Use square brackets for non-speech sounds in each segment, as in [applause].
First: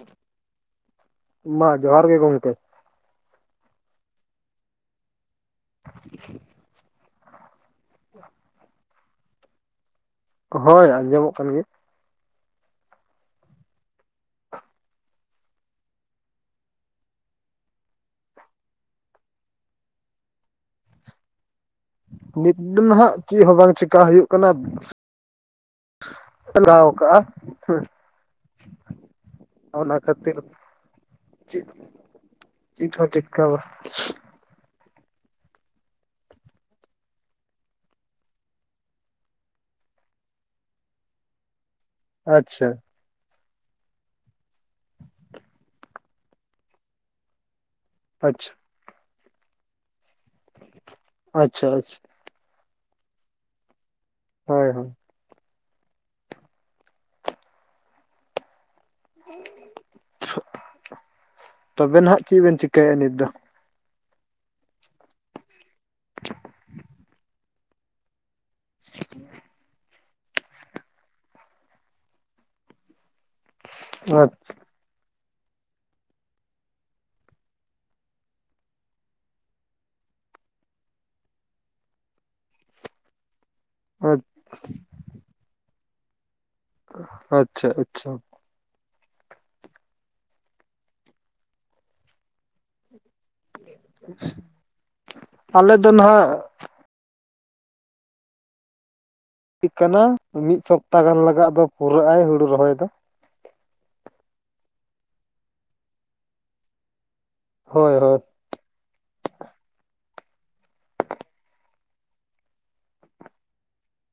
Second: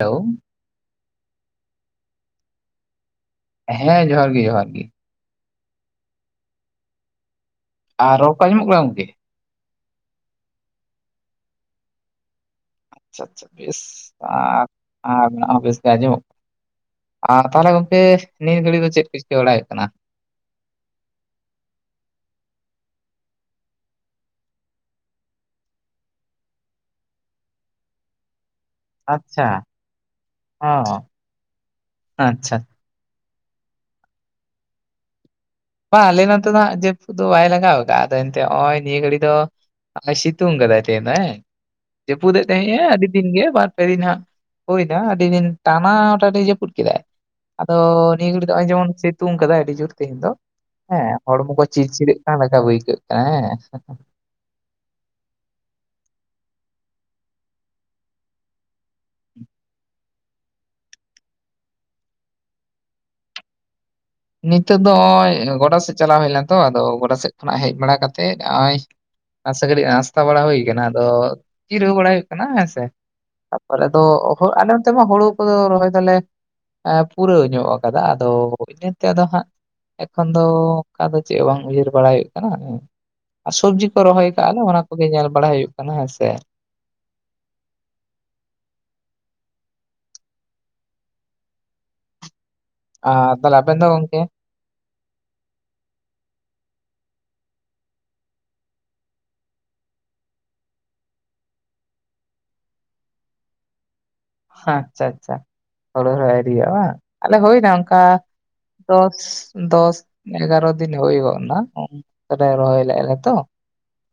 Hello ᱢᱟ ᱡᱚᱦᱟᱨ ᱜᱮ ᱜᱚᱢᱠᱮ᱾ ᱦᱮᱸ ᱡᱚᱦᱟᱨ ᱜᱮ, ᱡᱚᱦᱟᱨ ᱜᱮ᱾ ᱴᱷᱤᱠᱤᱠ [inaudible] ᱟᱨ ᱨᱚᱲ ᱠᱚ ᱟᱸᱡᱚᱢᱼᱚᱜ, ᱠᱟᱱᱟ ᱜᱚᱢᱠᱮ? ᱦᱳᱭ ᱟᱸᱡᱚᱢᱚᱜ ᱠᱟᱱ ᱜᱮᱭᱟ᱾ ᱟᱪᱪᱷᱟ ᱟᱪᱪᱷᱟ ᱵᱮᱥ, ᱟᱨ ᱟᱵᱤᱱᱟᱜ ᱦᱚ ᱵᱮᱥ ᱛᱮ ᱟᱡᱚᱢᱼᱚᱜ ᱟ ᱛᱟᱦᱚᱞᱮ ᱜᱚᱝᱠᱮ ᱱᱤᱭᱟᱹ ᱜᱷᱟᱹᱲᱤᱡ ᱫᱚ, ᱪᱮᱫ ᱠᱚ ᱪᱤᱠᱟᱹ ᱵᱟᱲᱟᱭ ᱦᱳᱭᱳᱜ ᱠᱟᱱᱟ? ᱱᱤᱛ ᱫᱚ ᱱᱟᱦᱟᱜ, ᱪᱮᱫ ᱦᱚᱸ ᱵᱟᱝ ᱪᱮᱠᱟ ᱦᱳᱭᱳᱜ ᱠᱟᱱᱟ᱾ ᱞᱟᱜᱟᱣ ᱠᱟᱜ ᱦᱩ᱾ ᱟᱪᱪᱷᱟ ᱚᱱᱟ ᱠᱷᱟᱹᱛᱤᱨ ᱚ ᱪᱮᱫ ᱟᱪᱪᱷᱟ ᱱᱤᱛ ᱦᱚ ᱴᱮᱠᱟ ᱵᱟ [unintelligible] ᱵᱟᱝ ᱟᱞᱮ ᱱᱚᱛᱮ ᱫᱚ ᱦᱟᱜ ᱡᱟᱹᱯᱩ ᱫᱚ, ᱵᱟᱭ ᱞᱟᱜᱟᱣ ᱟᱠᱟᱫᱼᱟ, ᱟᱫᱚ ᱮᱱᱛᱮ ᱱᱚᱜᱼᱚᱭ ᱱᱤᱭᱟᱹ ᱜᱷᱟᱹᱲᱤ ᱫᱚ᱾ ᱟᱨᱮ ᱥᱤᱛᱩᱝ ᱠᱟᱫᱟᱭ ᱛᱮᱦᱮ ᱫᱚ ᱦᱮ, ᱡᱟᱹᱯᱩᱫ ᱮᱫ ᱛᱟᱦᱮᱫ ᱟᱪᱪᱷᱟ ᱮᱸ, ᱟᱹᱰᱤ ᱫᱤᱱ ᱜᱮ ᱵᱟᱨ ᱯᱮ ᱫᱤᱱ ᱦᱟᱜ ᱦᱳᱭ ᱱᱟ, ᱟᱹᱰᱤ ᱫᱤᱱ ᱴᱟᱱᱟ ᱴᱟᱱᱤ ᱡᱟᱹᱯᱩᱫ ᱠᱮᱫᱟᱭ᱾ ᱟᱫᱚ ᱱᱤᱭᱟᱹ ᱜᱷᱟᱹᱲᱤᱡ ᱟᱪᱪᱷᱟ ᱫᱚ, ᱱᱚᱜᱼᱚᱭ ᱡᱮᱢᱚᱱ ᱥᱤᱛᱩᱝ ᱠᱟᱫᱟᱭ ᱟᱹᱰᱤ ᱡᱳᱨ ᱛᱮᱦᱮᱧ ᱫᱚ᱾ ᱦᱮᱸ ᱦᱚᱲᱢᱚ ᱠᱚ ᱟᱪᱪᱷᱟ ᱪᱤᱞ ᱟᱪᱪᱷᱟ ᱪᱤᱞᱟᱹᱜ ᱠᱟᱱ ᱞᱮᱠᱟ, ᱟᱹᱭᱠᱟᱹᱜ ᱠᱟᱱᱟ ᱦᱮᱸ᱾ ᱦᱳᱭ, ᱦᱳᱭ᱾ ᱛᱚᱵᱮ ᱱᱟᱱᱟᱜ ᱪᱮᱫ ᱵᱮᱱ ᱪᱤᱠᱟᱭᱼᱟ, ᱱᱤᱛ ᱫᱚ? ᱱᱤᱛᱚᱜ ᱫᱚ ᱚᱜᱚᱭ ᱜᱚᱰᱟ ᱥᱮᱫ ᱪᱟᱞᱟᱣ ᱦᱳᱭ ᱞᱮᱱᱟ ᱛᱚ, ᱟᱫᱚ ᱜᱚᱰᱟ ᱥᱮᱫ ᱠᱷᱚᱱᱟᱜ ᱦᱮᱡ ᱵᱟᱲᱟ ᱠᱟᱛᱮ ᱮᱱᱛᱮᱫ ᱚᱜᱼᱚᱭ ᱟᱥᱮ ᱠᱟᱴᱤᱡ ᱱᱟᱥᱛᱟ ᱵᱟᱲᱟ ᱦᱳᱭ ᱠᱟᱱᱟ, ᱟᱫᱚ ᱡᱤᱨᱟᱹᱣ ᱵᱟᱲᱟ ᱦᱳᱭᱳᱜ ᱠᱟᱱᱟ ᱦᱮᱸ ᱥᱮ᱾ ᱛᱟᱯᱚᱨᱮ ᱫᱚ, ᱟᱞᱮ ᱚᱱᱛᱮ ᱢᱟ ᱦᱳᱲᱳ ᱠᱚ ᱫᱚ ᱨᱚᱦᱚᱭ ᱫᱚᱞᱮ, ᱯᱩᱨᱟᱹᱣ ᱧᱚᱜ ᱠᱟᱫᱟ ᱟᱫᱚ ᱤᱱᱟ ᱛᱮᱫᱚ ᱦᱟᱸᱜ ᱮᱠᱷᱚᱱ ᱫᱚ ᱚᱱᱠᱟ ᱫᱚ, ᱪᱮᱫ ᱦᱚᱸ ᱵᱟᱝ ᱩᱭᱦᱟᱹᱨ ᱵᱟᱲᱟᱭ ᱦᱳᱭᱳᱜ ᱠᱟᱱᱟ, ᱟᱨ ᱥᱚᱵᱡᱤ ᱠᱚ᱾ ᱠᱚ ᱨᱚᱦᱚᱭ ᱠᱟᱟᱜᱼᱟ ᱞᱮ, ᱚᱱᱟ ᱠᱚᱜᱮ ᱧᱮᱞ ᱵᱟᱲᱟ ᱦᱳᱭᱳᱜ ᱠᱟᱱᱟ, ᱦᱮᱸ ᱥᱮ᱾ ᱟᱪᱪᱷᱟ, ᱟᱪᱪᱷᱟ᱾ ᱟᱨ ᱛᱟᱦᱚᱞᱮ ᱟᱵᱮᱱ ᱫᱚ ᱜᱝᱢᱠᱮ? ᱟᱞᱮ ᱫᱚ ᱱᱟᱦᱟᱜ ᱞᱟᱹᱠᱛᱤᱜ ᱠᱟᱱᱟ ᱢᱤᱫ ᱥᱚᱯᱛᱟ ᱜᱟᱱ ᱞᱟᱜᱟᱜ ᱫᱚ ᱯᱩᱨᱟᱹᱜ ᱟᱭ ᱦᱩᱬᱩ ᱨᱚᱦᱚᱭ ᱫᱚ, ᱟᱪᱪᱷᱟ ᱟᱪᱪᱷᱟ ᱦᱩᱬᱩ ᱨᱚᱦᱚᱭ ᱟᱹᱣᱨᱤᱭᱟᱜᱼᱟ ᱵᱟᱝ ᱟᱞᱮ ᱦᱩᱭᱱᱟ ᱦᱳᱭ ᱚᱱᱠᱟ ᱦᱳᱭ ᱫᱚᱥ ᱫᱚᱥ ᱮᱜᱟᱨᱚ ᱫᱤᱱ ᱦᱩᱭ ᱜᱚᱜᱼᱱᱟ, ᱯᱟᱭ ᱨᱚᱦᱚᱭ ᱞᱮᱫᱼᱟ ᱞᱮ ᱛᱚ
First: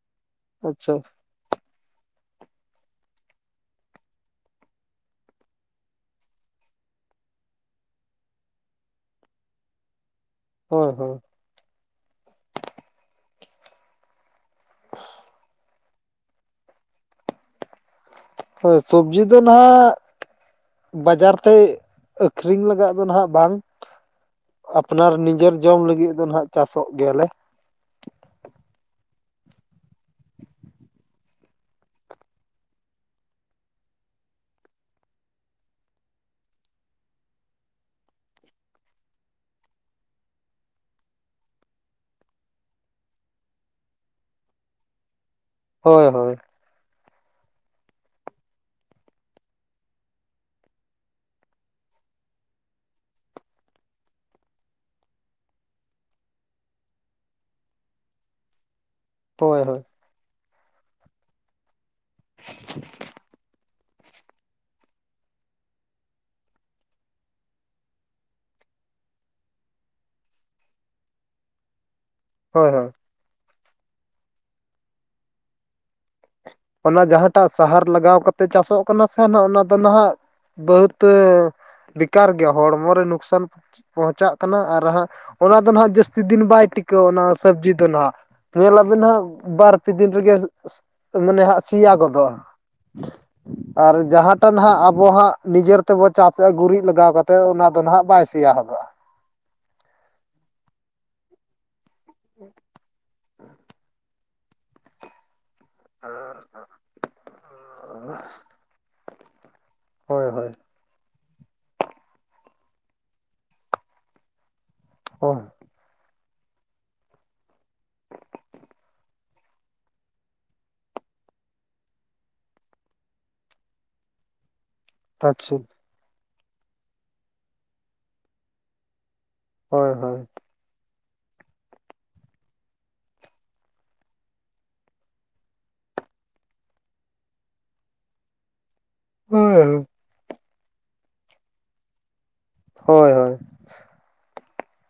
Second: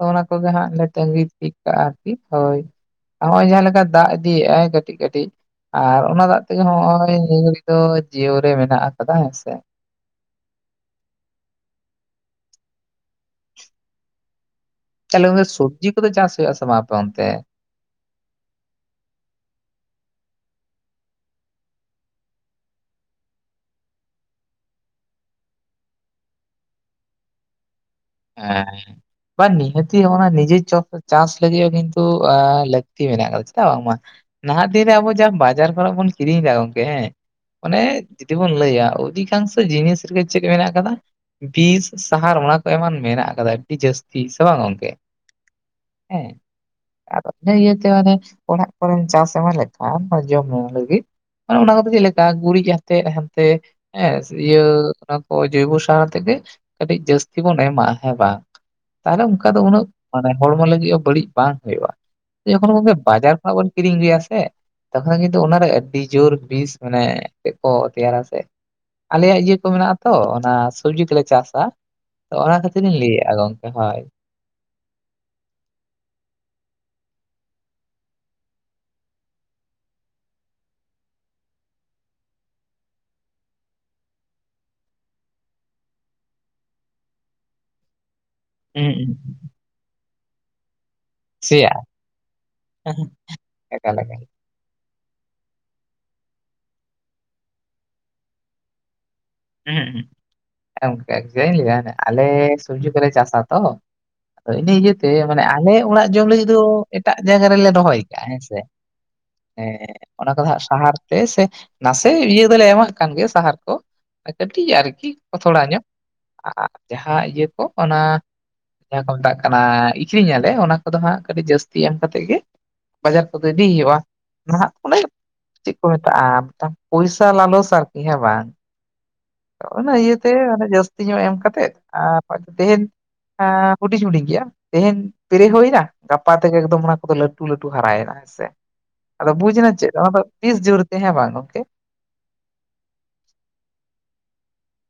ᱚᱱᱟ ᱠᱚᱜᱮ ᱦᱟᱸᱜ ᱞᱮ ᱟᱪᱪᱷᱟ ᱛᱟᱸᱜᱤ ᱴᱷᱤᱠ ᱠᱟᱜᱼᱟ ᱟᱨᱠᱤ ᱦᱳᱭ, ᱱᱚᱜᱚᱭ ᱡᱟᱦᱟᱸ ᱞᱮᱠᱟ ᱫᱟᱜ ᱤᱫᱤᱭᱮᱫᱼᱟᱭ ᱠᱟᱹ ᱠᱟᱹᱴᱤᱡ ᱠᱟᱹᱴᱤᱡ ᱟᱨ ᱚᱱᱟ ᱫᱟᱜ ᱛᱮᱜᱮ ᱱᱚᱜᱼᱚᱭ ᱱᱤᱭᱟᱹ ᱜᱷᱟᱹᱲᱤᱡ ᱫᱚ ᱡᱤᱭᱟᱣ ᱨᱮ ᱢᱮᱱᱟᱜ ᱟᱠᱟᱫᱟ ᱦᱮᱸᱥᱮ, ᱦᱳᱭ, ᱦᱳᱭ, ᱛᱟᱦᱚᱞᱮ ᱜᱚᱝᱠᱮ ᱥᱚᱵᱽᱡᱤ ᱠᱚᱫᱚ ᱪᱟᱥ ᱦᱩᱭᱩᱜ ᱟᱥᱮ ᱵᱟᱝ ᱟᱯᱮ ᱚᱱᱛᱮ? ᱦᱳᱭ ᱥᱚᱵᱽᱡᱤ ᱫᱚ ᱱᱟᱦᱟᱜ ᱵᱟᱡᱟᱨ ᱛᱮ ᱟᱹᱠᱷᱨᱤᱧ ᱞᱟᱜᱟᱜ ᱫᱚ ᱱᱟᱦᱟᱜ ᱵᱟᱝ ᱟᱯᱱᱟᱨ ᱱᱤᱡᱮᱨ ᱡᱚᱢ ᱞᱟᱹᱜᱤᱫ ᱫᱚ ᱱᱟᱦᱜ ᱪᱟᱥᱚᱜ ᱜᱮᱭᱟ ᱞᱮ᱾ ᱦᱮᱸ, ᱦᱮᱸ, ᱵᱟᱝ ᱱᱤᱦᱟᱹᱛᱤ ᱦᱚᱸᱜᱼᱚᱭ ᱱᱤᱡᱮ ᱪᱟᱥ ᱞᱟᱹᱜᱤᱫ ᱦᱚᱸ ᱠᱤᱱᱛᱩ ᱮᱻ ᱞᱟᱹᱠᱛᱤ ᱢᱮᱱᱟᱜ ᱠᱟᱫᱟ ᱪᱮᱫᱟᱜ ᱵᱟᱝᱢᱟ ᱱᱟᱦᱟᱸᱜ ᱫᱤᱱ ᱨᱮ ᱟᱵᱚ ᱡᱟ ᱵᱟᱡᱟᱨ ᱠᱚᱨᱮᱜ ᱵᱚᱱ ᱠᱤᱨᱤᱧ ᱮᱫᱟ ᱜᱚᱝᱠᱮ ᱦᱮᱸ ᱚᱱᱮ ᱡᱩᱫᱤ ᱵᱚᱱ ᱞᱟᱹᱭᱟ ᱚᱫᱷᱤᱠᱟᱝᱥᱚ ᱡᱤᱱᱤᱥ ᱨᱮᱜᱮ ᱪᱮᱫ ᱢᱮᱱᱟᱜ ᱠᱟᱫᱟ ᱵᱤᱥ ᱥᱟᱦᱟᱨ ᱚᱱᱟ ᱠᱚ ᱮᱢᱟᱱ ᱢᱮᱱᱟᱜ ᱠᱟᱫᱟ ᱟᱹᱰᱤ ᱡᱟᱹᱥᱛᱤ ᱥᱮ ᱵᱟᱝ ᱜᱚᱝᱠᱮ ᱦᱳᱭ ᱦᱮᱸ, ᱦᱳᱭ ᱟᱨ ᱤᱭᱟᱹ ᱤᱭᱟᱹᱛᱮ ᱚᱱᱮ ᱚᱲᱟᱜ ᱠᱚᱨᱮᱢ ᱪᱟᱥ ᱮᱢᱟᱱ ᱞᱮᱠᱷᱟᱱ ᱡᱚᱢ ᱧᱩ ᱞᱟᱹᱜᱤᱫ ᱢᱟᱱᱮ ᱚᱱᱟ ᱠᱚᱫᱚ ᱪᱮᱫ ᱞᱮᱠᱟ ᱜᱩᱨᱤᱡ ᱦᱟᱛᱮᱜ ᱦᱟᱱᱛᱮ ᱦᱮᱸ ᱥᱮ ᱤᱭᱟᱹ ᱚᱱᱟ ᱠᱚ ᱡᱳᱭᱵᱚ ᱥᱟᱨ ᱟᱛᱮᱜ ᱜᱮ ᱠᱟᱹᱴᱤᱡ ᱡᱟᱹᱥ ᱛᱤ ᱡᱩᱫᱤ ᱵᱚᱱ ᱮᱢᱟ ᱦᱮᱸ ᱵᱟᱝ ᱛᱟᱦᱚᱞᱮ ᱚᱱᱠᱟ ᱫᱚ ᱦᱳᱭ ᱦᱳᱭ ᱩᱱᱟᱹᱜ ᱢᱟᱱᱮ ᱦᱚᱲᱢᱚ ᱞᱟᱹᱜᱤᱫ ᱦᱚᱸ ᱵᱟᱹᱲᱤᱡ ᱵᱟᱝ ᱦᱩᱭᱩᱜᱼᱟ᱾ ᱡᱠᱷᱚᱱ ᱜᱚᱝᱠᱮ ᱵᱟᱡᱟᱨ ᱠᱷᱚᱱᱟᱜ ᱵᱚᱱ ᱠᱤᱨᱤᱧ ᱟᱹᱜᱩᱭᱟ ᱥᱮ ᱛᱚᱠᱷᱚᱱ ᱠᱤᱱᱛᱩ ᱚᱱᱟᱨᱮ ᱟᱹᱰᱤ ᱡᱳᱨ ᱵᱤᱥ ᱢᱟᱱᱮ ᱪᱮᱫ ᱠᱚ ᱛᱮᱭᱟᱨᱟ ᱥᱮ, ᱟᱞᱮᱭᱟᱜ ᱤᱭᱟᱹ ᱠᱚ ᱢᱮᱱᱟᱜᱼᱟ ᱛᱚ ᱚᱱᱟ ᱥᱚᱵᱽᱡᱤ ᱠᱚᱞᱮ ᱪᱟᱥᱼᱟ᱾ ᱛᱚ ᱚᱱᱟ ᱦᱳᱭ ᱦᱳᱭ ᱠᱷᱟᱹᱛᱤᱨᱤᱧ ᱞᱟᱹᱭ ᱮᱜᱼᱟ ᱜᱚᱝᱠᱮ ᱦᱳᱭ᱾ ᱚᱱᱟ ᱡᱟᱦᱟᱸᱴᱟᱜ ᱥᱟᱦᱟᱨ ᱞᱟᱜᱟᱣ ᱠᱟᱛᱮ ᱪᱟᱥᱚᱜ ᱠᱟᱱᱟ ᱥᱮ ᱚᱱᱟ ᱫᱚ ᱱᱟᱦᱟᱜ ᱵᱚᱦᱟᱹᱛ ᱵᱮᱠᱟᱨ ᱜᱮᱭᱟ ᱦᱚᱲᱢᱚ ᱨᱮ ᱱᱚᱩᱠᱥᱟᱱ ᱯᱚᱸᱦᱚᱸᱪᱟᱜ ᱠᱟᱱᱟ ᱟᱨ ᱦᱟᱸᱜ ᱚᱱᱟ ᱫᱚ ᱱᱟᱦᱜ ᱡᱟᱹᱥᱛᱤ ᱫᱤᱱ ᱵᱟᱭ ᱴᱤᱠᱟᱹᱣ ᱚᱱᱟ ᱥᱚᱵᱽᱡᱤ ᱫᱚ ᱱᱟᱦᱜ, ᱦᱩᱸ ᱧᱮᱞᱟᱞᱟᱵᱤᱱ ᱦᱩᱸ ᱦᱟᱸᱜ ᱵᱟᱨ ᱯᱮ ᱫᱤᱱ ᱨᱮᱜᱮ ᱢᱟᱱᱮ ᱦᱟᱸᱜ ᱥᱮᱭᱟ ᱜᱚᱫᱚᱜᱼᱟ᱾ ᱟᱨ ᱮᱠᱟᱞ ᱮᱠᱟᱞ ᱡᱟᱦᱟᱸ ᱚᱠᱟ ᱱᱟᱦᱜ ᱟᱵᱚ ᱦᱟᱸᱜ ᱱᱤᱡᱮᱨ ᱛᱮᱵᱚ ᱪᱟᱥᱮᱫᱼᱟ ᱜᱩᱨᱤᱡ ᱞᱟᱜᱟᱣ ᱠᱟᱛᱮ ᱚᱱᱟ ᱫᱚ ᱱᱟᱦᱜ ᱵᱟᱭ ᱥᱮᱭᱟ ᱦᱚᱫᱚᱜᱼᱟ᱾ ᱦᱮᱸ ᱚᱱᱠᱟ ᱜᱮ ᱞᱟᱹᱭᱟ ᱦᱟᱸᱜ ᱟᱞᱮ ᱥᱚᱵᱽᱡᱤ ᱠᱚᱞᱮ ᱪᱟᱥᱟ ᱛᱚ ᱤᱱᱟᱹ ᱤᱭᱟᱹᱛᱮ ᱢᱟᱱᱮ ᱟᱞᱮ ᱚᱲᱟᱜ ᱡᱚᱢ ᱞᱟᱹᱜᱤᱫ ᱫᱚ ᱮᱴᱟᱜ ᱡᱟᱭᱜᱟ ᱨᱮᱞᱮ ᱨᱚᱦᱚᱭ ᱠᱟᱜᱼᱟ ᱦᱮᱸᱥᱮ᱾ ᱮᱸ, ᱦᱳᱭ ᱚᱱᱟ ᱠᱚᱫᱚ ᱦᱳᱭ ᱦᱟᱸᱜ ᱥᱟᱦᱟᱨ ᱛᱮ ᱥᱮ ᱱᱟᱥᱮ ᱤᱭᱟᱹ ᱫᱚᱞᱮ ᱮᱢᱟᱜ ᱠᱟᱱ ᱜᱮ ᱥᱟᱦᱟᱨ ᱠᱚ, ᱠᱟᱹᱴᱤᱡ ᱟᱨᱠᱤ ᱠᱚ ᱦᱳᱭ ᱛᱷᱚᱲᱟ ᱧᱚᱜ ᱟᱨ ᱡᱟᱦᱟᱸ ᱤᱭᱟᱹ ᱠᱚ ᱚᱱᱟ ᱡᱟᱦᱟᱸ ᱠᱚ ᱢᱮᱛᱟᱜ ᱠᱟᱱᱟ ᱟᱹᱷᱨᱤᱧᱮᱜ ᱟᱞᱮ ᱚᱱᱟ ᱠᱚᱫᱚ ᱦᱟᱸᱜ ᱠᱟᱹᱴᱤᱡ ᱡᱟᱹᱥᱛᱤ ᱮᱢ ᱠᱟᱛᱮᱫ ᱜᱮ ᱵᱟᱡᱟᱨ ᱠᱚᱫᱚ ᱤᱫᱤ ᱦᱩᱭᱩᱜᱼᱟ ᱱᱟᱦᱟᱜ ᱚᱱᱮ ᱟᱪᱪᱷᱟ, ᱪᱮᱫ ᱠᱚ ᱢᱮᱛᱟᱜᱼᱟ ᱯᱚᱭᱥᱟ ᱞᱟᱞᱚᱥ ᱟᱨᱠᱤ ᱦᱮᱸ ᱵᱟᱝ, ᱟᱫᱚ ᱦᱳᱭ ᱚᱱᱟ ᱦᱳᱭ ᱤᱭᱟᱹᱛᱮ ᱚᱱᱟ ᱡᱟᱹᱥᱛᱤ ᱧᱚᱜ ᱮᱢ ᱠᱟᱛᱮᱫ ᱟᱨ ᱛᱮᱦᱮᱧ ᱟᱸ ᱦᱩᱰᱤᱧ ᱦᱩᱰᱤᱧ ᱜᱮᱭᱟ᱾ ᱛᱮᱦᱮᱧ ᱯᱮᱨᱮ ᱦᱩᱭᱱᱟ ᱜᱟᱯᱟ ᱛᱮᱜᱮ ᱮᱠᱫᱚᱢ ᱚᱱᱟ ᱠᱚᱫᱚ ᱞᱟᱹᱴᱩ ᱞᱟᱹᱴᱩ ᱦᱟᱨᱟᱭᱮᱱᱟ ᱦᱮᱸᱥᱮ᱾ ᱟᱫᱚ ᱵᱩᱡᱽ ᱮᱱᱟ ᱦᱳᱭ ᱪᱮᱫ ᱚᱱᱟ ᱫᱚ ᱵᱤᱥ ᱡᱩᱨᱛᱮ ᱦᱮᱸ ᱵᱟᱝ ᱜᱚᱝᱠᱮ? ᱦᱳᱭ, ᱦᱳᱭ,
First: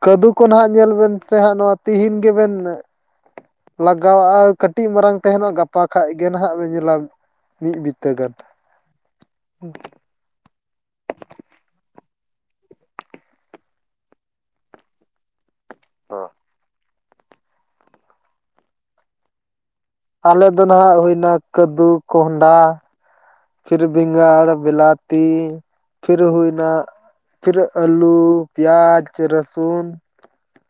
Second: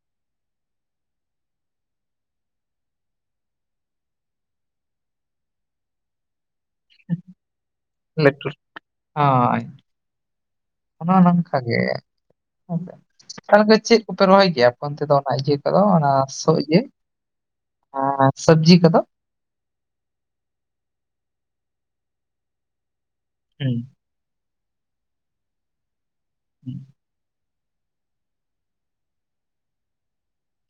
ᱠᱟᱹᱫᱩ ᱠᱚ ᱱᱟᱦᱟᱸᱜ ᱧᱮᱞ ᱵᱮᱱ ᱥᱮ ᱦᱟᱸᱜ ᱱᱚᱣᱟ ᱛᱤᱦᱤᱧ ᱜᱮᱵᱮᱱ ᱞᱟᱜᱟᱣᱟᱜᱼᱟ ᱠᱟᱴᱤᱡ ᱢᱟᱨᱟᱝ ᱛᱟᱦᱮᱱᱚᱜ ᱜᱟᱯᱟ ᱠᱷᱟᱡ ᱜᱮ ᱱᱟᱦᱟᱜ ᱵᱮᱱ ᱧᱮᱞ ᱞᱟᱜ ᱢᱤᱫ ᱵᱤᱛᱟᱹ ᱜᱟᱱ ᱞᱟᱹᱴᱩ ᱚᱱᱟ ᱦᱚᱸ ᱱᱚᱝᱠᱟ ᱜᱮ᱾ [unintelligible] ᱛᱟᱦᱚᱞᱮ ᱫᱚ ᱪᱮᱫ ᱠᱚᱯᱮ ᱨᱚᱦᱚᱭ ᱜᱮᱭᱟ ᱟᱯᱮ ᱚᱱᱛᱮ ᱫᱚ ᱚᱱᱟ ᱤᱭᱟᱹ ᱠᱚᱫᱚ ᱚᱱᱟ ᱥᱚᱜ ᱤᱭᱟᱹ ᱮᱸ ᱥᱚᱵᱽᱡᱤ ᱠᱚᱫᱚ? ᱟᱞᱮ ᱫᱚ ᱱᱟᱦᱟᱜ ᱦᱩᱭᱱᱟ ᱠᱟᱹᱫᱩ ᱠᱚᱸᱦᱟᱰᱟ ᱦᱩᱸ ᱯᱷᱤᱨᱵᱤᱧ ᱵᱮᱸᱜᱟᱲ, ᱵᱤᱞᱟᱛᱤ ᱯᱷᱤᱨ ᱦᱩᱭᱱᱟ ᱦᱩᱸ ᱯᱷᱤᱨ ᱟᱹᱞᱩ, ᱯᱤᱭᱟᱡᱽ, ᱨᱟᱥᱩᱱ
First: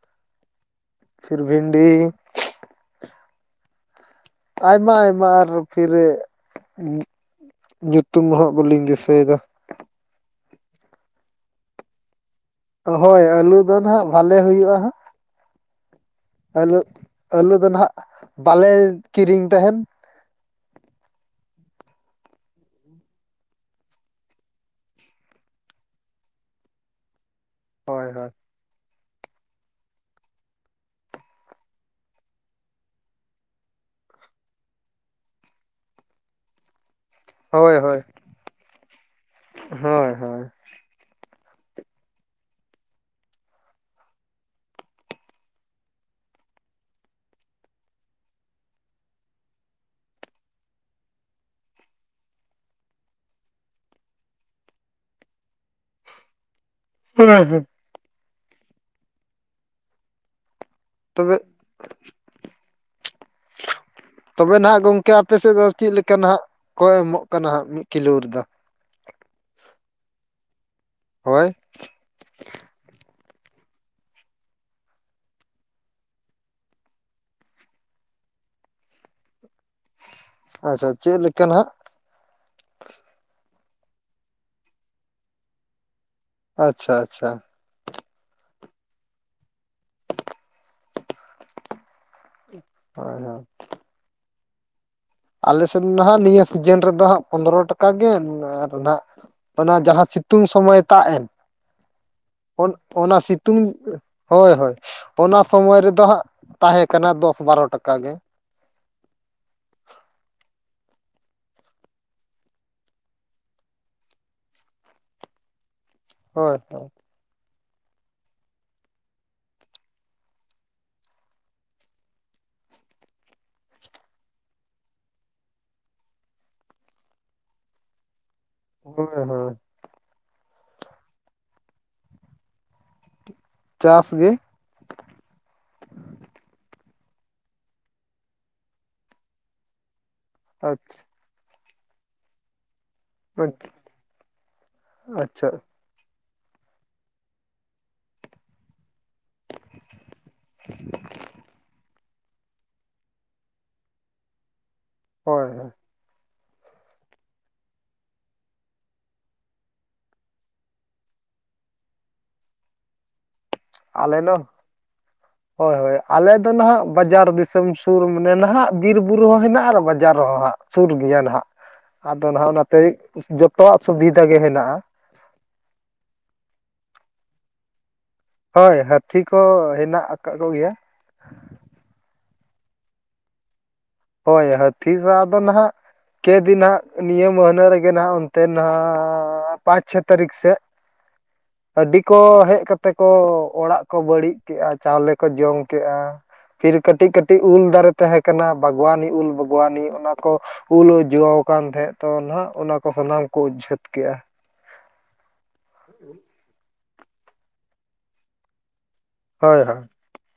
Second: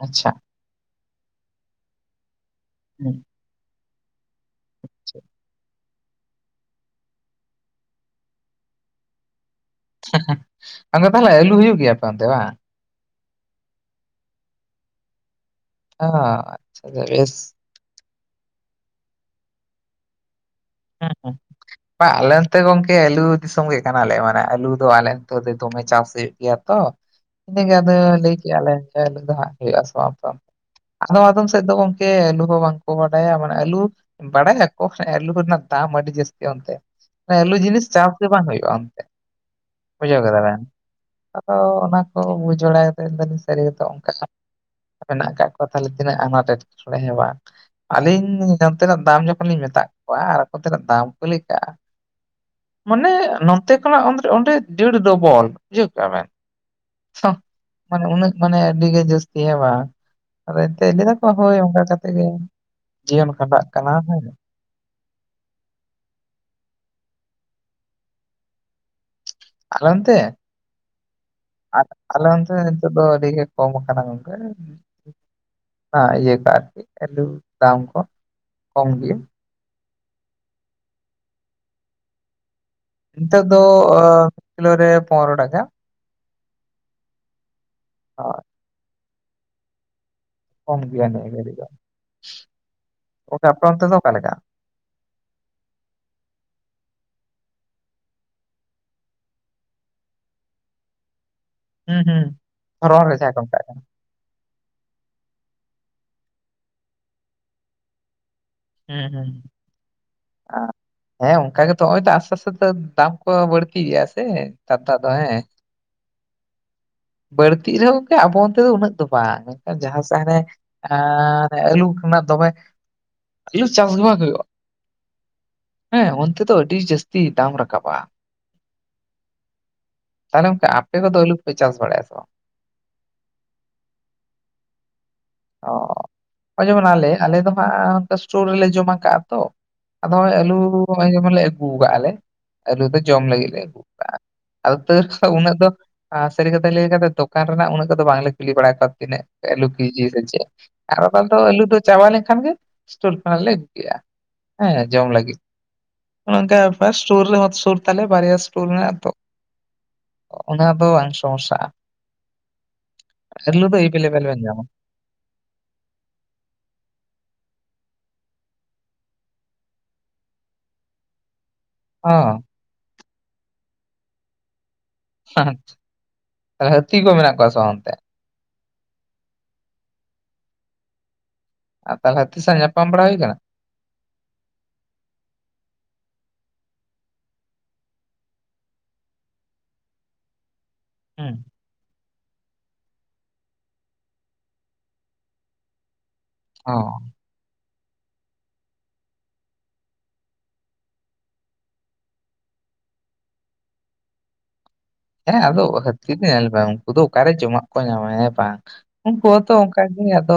ᱟᱪᱪᱷᱟ। ᱯᱷᱤᱨ ᱵᱷᱤᱱᱰᱤᱻ ᱦᱩᱸ ᱟᱭᱢᱟ ᱟᱭᱢᱟ ᱟᱨᱦᱚ ᱯᱷᱤᱨᱮ ᱧᱩ ᱧᱩᱛᱩᱢ ᱦᱚᱸ ᱵᱟᱹᱞᱤᱧ ᱫᱤᱥᱟᱹᱭᱮᱫᱟ। ᱦᱮᱸᱦᱮᱸ ᱟᱫᱚ ᱛᱟᱦᱟᱞᱮ ᱟᱹᱞᱩ ᱦᱩᱭᱩᱜ ᱜᱮᱭᱟ ᱟᱯᱮ ᱚᱱᱛᱮ ᱵᱟᱝ? ᱦᱳᱭ, ᱟᱹᱞᱩ ᱫᱚ ᱱᱟᱦᱟᱜ ᱵᱷᱟᱞᱮ ᱦᱩᱭᱩᱜᱼᱟ ᱦᱟᱸᱜ। ᱚ ᱟᱹᱞᱩᱜ, ᱟᱪᱪᱷᱟ ᱟᱪᱪᱷᱟ ᱵᱮᱥ ᱟᱹᱞᱩ ᱫᱚ ᱱᱟᱦᱟᱜ ᱵᱟᱞᱮ ᱠᱤᱨᱤᱧ ᱛᱟᱦᱮᱱ। ᱦᱮᱸ ᱦᱮᱸ। ᱵᱟᱝ ᱟᱞᱮ ᱱᱚᱱᱛᱮ ᱜᱚᱢᱠᱮ ᱟᱹᱞᱩ ᱫᱤᱥᱚᱢ ᱜᱮ ᱠᱟᱱᱟ, ᱟᱞᱮᱭᱟᱜ ᱢᱟᱱᱮ ᱟᱞᱩ ᱫᱚ ᱟᱞᱮ ᱱᱚᱛᱮ ᱫᱚ ᱫᱚᱢᱮ ᱪᱟᱥ ᱦᱩᱭᱩᱜ ᱜᱮᱭᱟ। ᱛᱚ, ᱤᱱᱟᱹᱜᱮ ᱟᱫᱚ ᱦᱳᱭ ᱦᱳᱭ ᱞᱟᱹᱭ ᱠᱮᱜᱼᱟ ᱞᱮ ᱡᱮ ᱟᱞᱩ ᱫᱚ ᱦᱟᱸᱜ ᱦᱩᱭᱩᱜᱼᱟ ᱥᱮ ᱵᱟᱝ ᱟᱯᱮ ᱚᱱᱛᱮ ᱟᱫᱚᱢ ᱟᱫᱚᱢ ᱥᱮᱫ ᱫᱚ ᱜᱚᱝᱢᱮ ᱟᱹᱞᱩ ᱦᱚᱸ ᱵᱟᱝ ᱠᱚ ᱵᱟᱰᱟᱭᱟ, ᱢᱟᱱᱮ ᱟᱹᱞᱩ ᱵᱟᱲᱟᱭᱟ ᱠᱚ ᱦᱮᱸᱜ ᱮᱸ ᱟᱹᱞᱩ ᱨᱮᱱᱟᱜ ᱫᱟᱢ ᱟᱹᱰᱤ ᱡᱟᱹᱥᱛᱤ ᱚᱱᱛᱮ। ᱮᱸ ᱟᱹᱞᱩ ᱦᱳᱭ ᱡᱤᱱᱤᱥ ᱦᱳᱭ ᱪᱟᱥ ᱜᱮ ᱵᱟᱝ ᱦᱩᱭᱩᱜᱼᱟ ᱚᱱᱛᱮ, ᱦᱳᱭ ᱵᱩᱡᱷᱟᱹᱣ ᱠᱮᱫᱟ ᱦᱳᱭ ᱵᱮᱱ? ᱟᱫᱚ ᱚᱱᱟ ᱠᱚ ᱵᱩᱡᱽ ᱵᱟᱲᱟ ᱠᱟᱛᱮ ᱢᱮᱱᱫᱟᱞᱤᱧ ᱥᱟᱹᱨᱤ ᱜᱮᱛᱚ ᱚᱱᱠᱟ ᱢᱮᱱᱟᱜ ᱠᱟᱜ ᱠᱚᱣᱟ ᱛᱟᱦᱟᱞᱮ ᱛᱤᱱᱟᱹᱜ ᱟᱸᱱᱟᱴ ᱮᱴᱠᱮᱴᱚᱬᱮ ᱦᱮᱸ ᱵᱟᱝ? ᱟᱞᱤᱧ ᱱᱚᱱᱛᱮᱱᱟᱜ ᱫᱟᱢ ᱡᱚᱠᱷᱚᱱ ᱞᱤᱧ ᱢᱮᱛᱟᱜ ᱠᱚᱣᱟ, ᱟᱨ ᱟᱠᱚ ᱚᱱᱛᱮᱱᱟᱜ ᱫᱟᱢ ᱠᱚ ᱞᱮ ᱠᱮᱜᱼᱟ ᱢᱟᱱᱮ ᱱᱚᱱᱛᱮ ᱠᱷᱚᱱᱟᱜ [unintelligible] ᱚᱸᱰᱮ ᱫᱮᱲ ᱰᱚᱵᱚᱞ ᱵᱩᱡᱷᱟᱹᱣ ᱠᱮᱜᱼᱟ ᱵᱮᱱ᱾ ᱦᱮᱸ ᱦᱮᱸ᱾ ᱢᱟᱱᱮ ᱩᱱᱟᱹᱜ ᱢᱟᱱᱮ ᱟᱹᱰᱤ ᱜᱮ ᱡᱟᱹᱥᱛᱤ ᱦᱮᱸ ᱵᱟᱝ, ᱟᱫᱚ ᱮᱱᱛᱮ ᱞᱟᱹᱭ ᱫᱟᱠᱚ ᱛᱚᱵᱮ ᱦᱳᱭ ᱚᱱᱠᱟ ᱠᱟᱛᱮ ᱜᱮ ᱡᱤᱭᱚᱱ ᱠᱷᱟᱸᱰᱟᱜ ᱠᱟᱱᱟ ᱦᱮᱸᱻ। ᱛᱚᱵᱮ ᱱᱟᱦᱱᱟᱜ ᱜᱚᱠᱮ ᱟᱯᱮᱥᱮᱫ ᱫᱚ ᱪᱮᱫ ᱞᱮᱠᱟ ᱱᱟᱦᱟᱜ ᱠᱚ ᱮᱢᱚᱜ ᱠᱟᱱᱟ ᱦᱟᱸᱜ ᱢᱤᱫ ᱠᱤᱞᱳ ᱨᱮᱫᱚ? ᱟᱞᱮ ᱚᱱᱛᱮ ᱦᱳᱭ ᱟᱴ ᱟᱞᱮ ᱚᱱᱛᱮ ᱱᱤᱛᱚᱜ ᱫᱚ ᱟᱹᱰᱤ ᱜᱮ ᱠᱚᱢ ᱠᱟᱱᱟ ᱜᱚᱝᱠᱮ। ᱦᱟᱸ ᱤᱭᱟᱹ ᱠᱚ ᱟᱨᱠᱤ, ᱟᱹᱞᱩ ᱫᱟᱢ ᱠᱚ ᱠᱚᱢ ᱜᱮ। ᱟᱪᱪᱷᱟ, ᱪᱮᱫ ᱞᱮᱠᱟ ᱱᱟᱦᱟᱜ? ᱱᱤᱛᱚᱜ ᱫᱚ ᱚᱸ ᱠᱤᱞᱳ ᱨᱮ ᱯᱚᱱᱨᱚ ᱴᱟᱠᱟ। ᱟᱪᱪᱷᱟ ᱟᱪᱪᱷᱟ। ᱦᱳᱭ। ᱠᱚᱢ ᱜᱮᱭᱟ ᱱᱤᱭᱟᱹ ᱜᱷᱟᱹᱲᱤ ᱫᱚ, ᱦᱳᱭ ᱦᱳᱭ ᱚᱠᱟ ᱟᱯᱮ ᱚᱱᱛᱮ ᱫᱚ ᱚᱠᱟ ᱞᱮᱠᱟ? ᱟᱞᱮᱥᱮᱱ ᱱᱟᱦᱟᱜ ᱱᱤᱭᱟᱹ ᱥᱤᱡᱤᱱ ᱨᱮᱫᱚ ᱦᱟᱸᱜ ᱯᱚᱸᱫᱽᱨᱚ ᱴᱟᱠᱟ ᱜᱮ, ᱟᱨ ᱱᱟᱦᱟᱜ ᱚᱱᱟ ᱡᱟᱦᱟᱸ ᱥᱤᱛᱩᱝ ᱥᱚᱢᱚᱭ ᱛᱟᱜ ᱮᱱ, ᱦᱩᱸ ᱦᱩᱸ ᱩᱱ ᱫᱷᱚᱨᱚᱱ ᱨᱮ ᱚᱱᱟ ᱡᱟᱦᱟᱸ ᱠᱚ ᱥᱤᱛᱩᱝ ᱢᱮᱛᱟᱜ ᱠᱟᱱᱟ ᱼᱼ ᱦᱳᱭ ᱦᱳᱭ, ᱚᱱᱟ ᱥᱚᱢᱚᱭ ᱨᱮᱫᱚ ᱦᱟᱸᱜ ᱛᱟᱦᱮᱸ ᱠᱟᱱᱟ ᱫᱚᱥ ᱵᱟᱨᱚ ᱴᱟᱠᱟ ᱜᱮ। ᱦᱮᱸ ᱦᱮᱸ। ᱟᱸ ᱦᱮᱸ ᱚᱱᱠᱟ ᱜᱮᱛᱚ ᱦᱚᱸᱜᱼᱚᱭ ᱛᱚ ᱟᱥᱛᱮ ᱟᱥᱛᱮ ᱛᱮ ᱫᱟᱢ ᱠᱚ ᱵᱟᱹᱲᱛᱤ ᱜᱤᱭᱟ ᱥᱮ, ᱠᱟᱛᱷᱟ ᱫᱚ ᱦᱮᱸ। ᱦᱳᱭ ᱦᱳᱭ। ᱵᱟᱹᱲᱛᱤᱜ ᱨᱮᱦᱚᱸ ᱜᱚᱝᱠᱮ ᱟᱵᱚ ᱚᱱᱛᱮ ᱫᱚ ᱩᱱᱟᱹᱜ ᱫᱚ ᱵᱟᱝ। ᱢᱮᱱᱠᱷᱟᱱ ᱡᱟᱦᱟᱸ ᱥᱮᱫ ᱦᱟᱱᱮ ᱟᱨ ᱟᱹᱞᱩ ᱨᱮᱱᱟᱜ ᱫᱚᱢᱮ ᱟᱹᱞᱩ ᱪᱟᱥ ᱵᱟᱝ ᱦᱩᱭᱩᱜᱼᱟ। ᱦᱮᱸ ᱚᱱᱛᱮ ᱫᱚ ᱟᱹᱰᱤ ᱡᱟᱹᱥᱛᱤ ᱫᱟᱢ ᱨᱟᱠᱟᱵᱼᱟ। ᱦᱳᱭ ᱦᱳᱭ। ᱛᱟᱦᱟᱞᱮ ᱜᱚᱝᱠᱮ ᱟᱯᱮ ᱠᱚ ᱫᱚ ᱟᱹᱞᱩ ᱯᱮ ᱪᱟᱥ ᱵᱟᱲᱟᱭᱟ ᱥᱮ ᱵᱟᱝ? ᱪᱟᱥ ᱜᱮ। ᱚ, ᱦᱚᱸᱜᱼᱚᱭ ᱡᱮᱢᱚᱱ ᱟᱞᱮ, ᱟᱞᱮ ᱫᱚ ᱦᱟᱸᱜ ᱚᱱᱠᱟ ᱤᱥᱚᱴᱳᱨ ᱨᱮᱞᱮ ᱡᱚᱢᱟ ᱠᱟᱜᱼᱟ ᱛᱚ। ᱟᱫᱚ ᱦᱚᱸᱜᱼᱚᱭ ᱟᱹᱞᱩ ᱦᱚᱸᱜᱼᱚᱭ ᱡᱮᱢᱚᱱ ᱞᱮ ᱟᱹᱜᱩ ᱠᱟᱜᱼᱟ ᱞᱮ᱾ ᱟᱹᱞᱩ ᱫᱚ ᱡᱚᱢ ᱞᱟᱹᱜᱤᱫ ᱞᱮ ᱟᱪ- ᱟᱹᱜᱩ ᱠᱟᱜᱼᱟ। ᱟᱫᱚ ᱛᱟᱣ ᱟᱪᱪᱷᱟ ᱩᱱᱟᱹᱜ ᱫᱚ ᱟᱨ ᱥᱟᱹᱨᱤ ᱠᱟᱛᱷᱟᱧ ᱞᱟᱹᱭ ᱟᱠᱟᱫᱟ, ᱫᱚᱠᱟᱱ ᱨᱮᱱᱟᱜ ᱩᱱᱟᱹᱜ ᱠᱚᱫᱚ ᱵᱟᱝᱞᱮ ᱠᱩᱞᱤ ᱵᱟᱲᱟ ᱠᱚᱣᱟ ᱛᱤᱱᱟᱹᱜ ᱟᱹᱞᱩ ᱠᱤ ᱡᱤ ᱨᱮ ᱪᱮᱫ? ᱟᱨ ᱚᱱᱟ ᱫᱚ ᱟᱹᱞᱩ ᱫᱚ ᱪᱟᱵᱟ ᱞᱮᱱᱠᱷᱟᱱ ᱜᱮ ᱥᱴᱳᱨ ᱠᱷᱚᱱᱟᱜ ᱞᱮ ᱟᱹᱜᱩ ᱠᱮᱜᱼᱟ। ᱦᱮᱸ ᱡᱚᱢ ᱞᱟᱹᱜᱤᱫ, ᱦᱳᱭ ᱦᱳᱭ ᱱᱚᱝᱠᱟ ᱵᱮᱯᱟᱨ ᱥᱩᱨ ᱨᱮ ᱦᱚ ᱥᱩᱨ ᱛᱟᱞᱮ ᱵᱟᱨᱭᱟ ᱤᱥᱚᱴᱚᱨ ᱢᱮᱱᱟᱜ ᱛᱚ, ᱚᱱᱟ ᱫᱚ ᱵᱟᱝ ᱥᱚᱢᱚᱥᱟ-ᱟ ᱟᱹᱞᱩ ᱫᱚ ᱟᱞᱮ ᱮᱭᱵᱤᱞᱮᱵᱮᱞ ᱫᱚ ᱵᱮᱱ ᱧᱟᱢᱟ ᱾ ᱦᱳᱭ ᱦᱳᱭ ᱟᱞᱮ ᱫᱚ ᱱᱟᱦᱟᱜ ᱵᱟᱡᱟᱨ ᱫᱤᱥᱚᱢ ᱥᱩᱨ ᱢᱟᱱᱮ ᱱᱟᱦᱟᱜ ᱵᱤᱨ ᱵᱩᱨᱩ ᱦᱚᱸ ᱦᱮᱱᱟᱜ ᱟᱨ ᱵᱟᱡᱟᱨ ᱨᱮᱦᱚᱸ ᱦᱟᱸᱜ ᱾ ᱥᱩᱨ ᱜᱮᱭᱟ ᱱᱟᱦᱟᱜ ᱚ ᱟᱫᱚ ᱱᱟᱦᱟᱜ ᱚᱱᱟᱛᱮ ᱡᱚᱛᱚᱣᱟᱜ ᱥᱩᱵᱤᱫᱷᱟ ᱜᱮ ᱦᱮᱱᱟᱜ-ᱟ ᱾ ᱟᱦ ᱟᱨ ᱦᱟᱹᱛᱤ ᱠᱚ ᱢᱮᱱᱟᱜ ᱠᱚᱣᱟ ᱥᱮ ᱵᱟᱝ ᱚᱱᱛᱮ? ᱦᱳᱭ ᱦᱟᱹᱛᱤ ᱠᱚ ᱦᱮᱱᱟᱜ ᱟ ᱟᱠᱚ ᱜᱮᱭᱟ᱾ ᱟᱨ ᱛᱟᱦᱚᱞᱮ ᱦᱟᱹᱛᱤ ᱥᱟᱶ ᱧᱟᱯᱟᱢ ᱵᱟᱲᱟ ᱦᱩᱭ ᱠᱟᱱᱟ? ᱦᱳᱭ ᱦᱟᱹᱛᱤ ᱥᱟᱶ ᱫᱚ ᱱᱟᱦᱟᱜ ᱠᱮᱫᱤᱱ ᱦᱟᱜ ᱱᱤᱭᱟᱹ ᱢᱟᱹᱦᱱᱟᱹ ᱨᱮᱜᱮ ᱱᱟᱟᱜ ᱚᱱᱛᱮ ᱱᱟ ᱯᱟᱸᱪ ᱪᱷᱚ ᱛᱟᱹᱨᱤᱠᱷ ᱥᱮᱫ ᱦᱩᱸ ᱟᱰᱤᱠ, ᱠᱚ ᱦᱮᱡ ᱠᱟᱛᱮ ᱠᱚ ᱚᱲᱟᱜ ᱠᱚ ᱵᱟᱹᱲᱤᱡ ᱠᱮᱜ-ᱟ ᱪᱟᱣᱞᱮ ᱠᱚ ᱡᱚᱢ ᱠᱮᱜ-ᱟ ᱾ ᱚ ᱯᱷᱤᱨ ᱠᱟᱹᱴᱤᱡ ᱠᱟᱹᱴᱤᱡ ᱩᱞ ᱫᱟᱨᱮ ᱛᱟᱦᱮᱸᱠᱟᱱᱟ ᱵᱟᱜᱽᱣ-ᱟᱱᱤ ᱩᱞ ᱵᱟᱜᱽᱣ-ᱟᱱᱤ ᱚᱱᱟ ᱠᱚ, ᱩᱞ ᱡᱚ ᱟᱠᱟᱱ ᱛᱟᱦᱮᱸᱫ ᱛᱚ ᱱᱟᱦᱟᱜ ᱚᱱᱟᱠᱚ ᱥᱟᱱᱟᱢ ᱠᱚ ᱩᱪᱪᱷᱟᱹᱛ ᱠᱮ-ᱟ᱾ ᱦᱮᱸ ᱟᱫᱚ ᱦᱟᱹᱛᱤ ᱫᱚ ᱧᱮᱞ ᱢᱮ ᱩᱱᱠᱩ ᱫᱚ ᱚᱠᱟᱨᱮ ᱡᱚᱢᱟᱜ ᱠᱚ ᱧᱟᱢᱟ ᱦᱮᱸ ᱵᱟᱝ, ᱩᱱᱠᱩ ᱦᱚ ᱛᱚ ᱦᱳᱭ ᱚᱝᱠᱟ ᱦᱳᱭ ᱜᱮ ᱟᱫᱚ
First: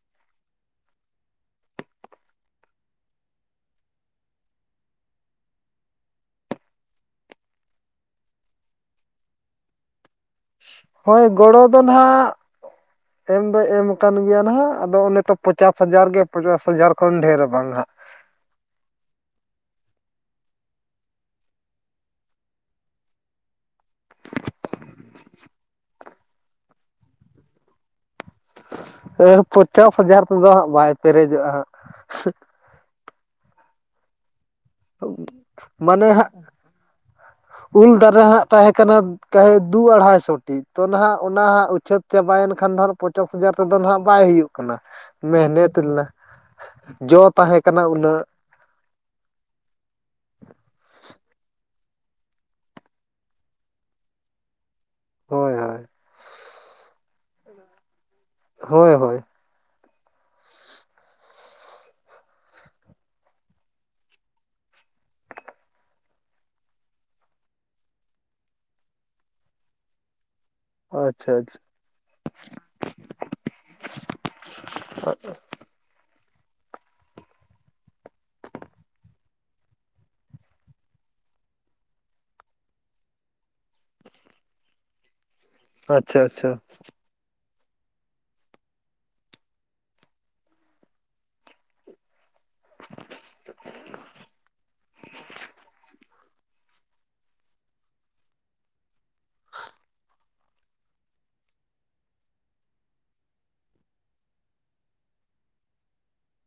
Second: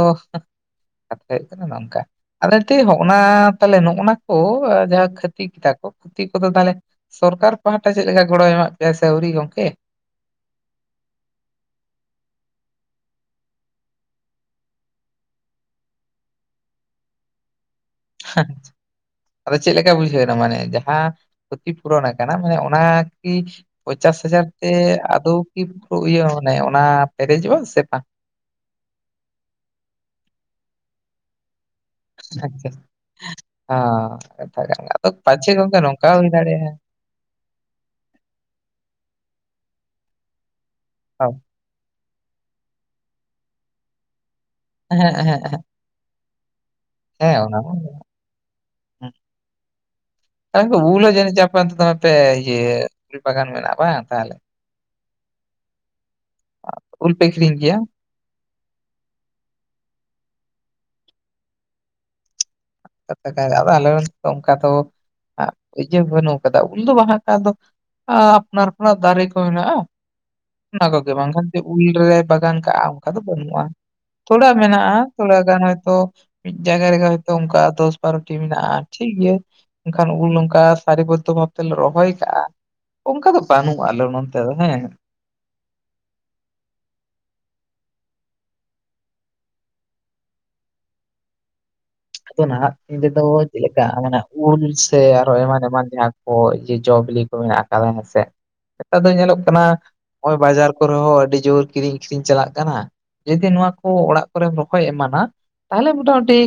ᱠᱟᱛᱷᱟ ᱦᱩᱭᱩᱜ ᱠᱟᱱᱟ ᱱᱚᱝᱠᱟ ᱟᱞᱮ ᱛᱮ ᱦᱚᱸᱜᱱᱟ ᱛᱟᱦᱚᱞᱮ ᱱᱚᱜ ᱱᱟ ᱠᱚ ᱡᱟᱦᱟᱸ ᱠᱷᱟᱹᱛᱤᱠ ᱛᱟᱠᱚ ᱠᱷᱛᱤ ᱠᱚᱫᱚ ᱛᱟᱦᱚᱞᱮ ᱥᱚᱨᱠᱟᱨ ᱯᱟᱦᱴᱟ ᱪᱮᱫ ᱞᱮᱠᱟ ᱜᱚᱲᱚᱭ ᱮᱢᱟᱜ ᱯᱮᱭᱟ ᱥᱮ ᱟᱹᱣᱨᱤ ᱜᱚᱝᱠᱮ? ᱦᱳᱭ ᱜᱚᱲᱚ ᱫᱚ ᱱᱟᱦᱟᱜ ᱮᱢ ᱫᱚᱭ ᱮᱢ ᱠᱟᱱ ᱜᱮᱭᱟ ᱱᱟᱦᱟᱜ ᱟᱫᱚ ᱚᱱᱮ ᱛᱚ ᱯᱚᱪᱟᱥ ᱦᱟᱡᱟᱨ ᱜᱮ ᱯᱚᱪᱟᱥ ᱦᱟᱡᱟᱨ ᱠᱷᱚᱱ ᱰᱷᱮᱨ ᱵᱟᱝ ᱦᱟᱸᱜ᱾ ᱦᱟᱸᱪᱷ ᱟᱫᱚ ᱪᱮᱫ ᱞᱮᱠᱟ ᱵᱩᱡᱷᱟᱹᱣᱱᱟ ᱢᱟᱱᱮ ᱡᱟᱦᱟᱸ ᱠᱷᱚᱛᱤ ᱯᱩᱨᱚᱱ ᱠᱟᱱᱟ ᱢᱟᱱᱮ ᱚᱱᱟ ᱠᱤ ᱯᱚᱪᱟᱥ ᱦᱟᱡᱟᱨ ᱛᱮ ᱟᱫᱚ ᱠᱤ ᱯᱩᱨᱟ ᱤᱭᱟᱹ ᱢᱟᱱᱮ ᱚᱱᱟ ᱯᱮᱨᱮᱡᱚᱜ-ᱟ ᱥᱮ ᱵᱟᱝ? ᱦᱟ ᱯᱚᱧᱪᱟᱥ ᱦᱟᱡᱟᱨ ᱛᱮᱫᱚ ᱦᱟᱸᱜ ᱵᱟᱭ ᱯᱮᱨᱮᱡᱚᱜ-ᱟ ᱦᱟᱸᱜ ᱾ ᱦᱟ ᱛᱟᱞᱮ ᱚᱲᱟᱜ ᱫᱚ ᱯᱟᱪᱮ ᱜᱚᱝᱠᱮ ᱢᱟᱱᱮ ᱱᱚᱝᱠᱟ ᱦᱟᱸᱜ ᱦᱩᱭ ᱫᱟᱲᱮᱭᱟᱜ-ᱟ, ᱩᱞ ᱫᱟᱨᱮ ᱦᱟᱜ ᱛᱟᱦᱮᱸ ᱠᱟᱱᱟ ᱠᱟᱦᱮ ᱫᱩ-ᱟᱲᱟᱭᱥᱚ ᱴᱤ ᱛᱚ ᱱᱟᱦᱟᱜ ᱦᱳᱭ ᱚᱱᱟᱦᱟᱜ ᱩᱪᱷᱟᱹᱛ ᱪᱟᱵᱟ ᱭᱮᱱ ᱠᱷᱟᱱ ᱫᱚ ᱦᱟᱜ ᱯᱚᱪᱟᱥ ᱦᱟᱡᱟᱨ ᱛᱮᱫᱚ ᱱᱟᱦᱟᱜ ᱵᱟᱭ ᱦᱩᱭᱩᱜ ᱠᱟᱱᱟ ᱦᱮᱸ ᱢᱮᱦᱱᱮᱛ ᱞᱮᱱᱟ ᱡᱚ ᱦᱮ ᱚᱱᱟ ᱛᱟᱦᱮᱸ ᱢᱟ ᱠᱟᱱᱟ ᱩᱱᱟᱹᱜ ᱢᱮᱱᱟᱜ ᱠᱟᱵᱩᱞ ᱦᱚ ᱡᱟᱱᱤᱡ ᱪᱚ ᱟᱯᱮ ᱚᱱᱛᱮ ᱫᱚᱢᱮ ᱯᱮ ᱤᱭᱟ ᱭᱟ ᱩᱞ ᱵᱟᱜᱟᱱ ᱢᱮᱱᱟᱜ-ᱟ ᱵᱟᱝ ᱛᱟᱦᱚᱞᱮ ᱦᱳᱭ ᱦᱳᱭ, ᱩᱞ ᱯᱮ ᱟᱠᱷᱨᱤᱧ ᱜᱮᱭᱟ? ᱦᱳᱭ ᱦᱳᱭ, [unintelligible] ᱤᱭᱟᱹ ᱵᱟᱹᱱᱩᱜ ᱟᱠᱟᱫᱟ ᱩᱞ ᱫᱚ ᱵᱟᱝ ᱠᱷ ᱫᱚ ᱟᱯᱱᱟᱨᱯᱨ ᱫᱟᱨᱮ ᱠᱚ ᱦᱮᱱᱟᱜ-ᱟ᱾ ᱚᱱᱟ ᱠᱚᱜᱮ ᱟᱪᱪᱷᱟ ᱵᱟᱝᱠᱷᱟᱱ ᱟᱪᱪᱷᱟ ᱡᱮ ᱩᱞᱨᱮ ᱵᱟᱜᱟᱱ ᱠᱟᱜ-ᱟ ᱚᱱᱠᱟ ᱫᱚ ᱵᱟᱹᱱᱩᱜ-ᱟ᱾ ᱛᱷᱚᱲᱟ ᱢᱮᱱᱟᱜ-ᱟ ᱛᱷᱚᱲᱟ ᱜᱟᱱ ᱦᱚᱭᱛᱳ ᱢᱤᱫ ᱡᱟᱭᱜᱟ ᱨᱮᱜᱮ ᱦᱭᱛᱳ ᱚᱱᱠᱟ ᱫᱚᱥ ᱵᱟᱨᱚᱴᱤ ᱢᱮᱱᱟᱜ-ᱟ ᱴᱷᱤᱠ ᱜᱮᱭᱟ᱾ ᱮᱠᱷᱟᱱ ᱩᱞ ᱚᱱᱠᱟ ᱥᱟᱹᱨᱤ ᱵᱚᱫᱽᱫᱷᱚ ᱵᱷᱟᱵ ᱛᱮᱞᱮ ᱨᱚᱦᱚᱭ ᱠᱟᱜ-ᱟ᱾ ᱚᱱᱠᱟ ᱫᱚ ᱵᱟᱹᱱᱩᱜ-ᱟ ᱟᱞᱮ ᱱᱚᱱᱛᱮ ᱫᱚ ᱦᱮᱸ ᱟᱪᱪᱷᱟ ᱟᱪᱪᱷᱟ ᱟᱫᱚ ᱱᱟᱦᱟᱜ ᱨᱮᱫᱚ ᱪᱮᱫ ᱞᱮᱠᱟ ᱩᱞ ᱥᱮ ᱟᱨᱚ ᱮᱢᱟᱱ ᱮᱢᱟᱱ ᱡᱟᱦᱟ ᱡᱚ ᱵᱤᱞᱤ ᱠᱚ ᱢᱮᱱᱟᱜ ᱟᱠᱟᱫᱟ ᱦᱮᱸᱥᱮ ᱱᱮᱛᱟᱨ ᱫᱚ ᱧᱮᱞᱚᱜ ᱠᱟᱱᱟ ᱱᱚᱜ-ᱚᱭ ᱵᱟᱡᱟᱨ ᱠᱚᱨᱮ ᱦᱚᱸ ᱟᱹᱰᱤ ᱡᱳᱨ ᱠᱤᱨᱤᱧ ᱟᱹᱠᱷᱨᱤᱧ ᱪᱟᱞᱟᱜ ᱠᱟᱱᱟ ᱡᱩᱫᱤ ᱱᱚᱣᱟ ᱠᱚ ᱚᱲᱟᱜ ᱠᱚᱨᱮᱢ ᱨᱚᱦᱚᱭ ᱮᱢᱟᱱᱟ ᱛᱟᱦᱚᱞᱮ ᱢᱚᱴᱟᱢᱩᱴᱤ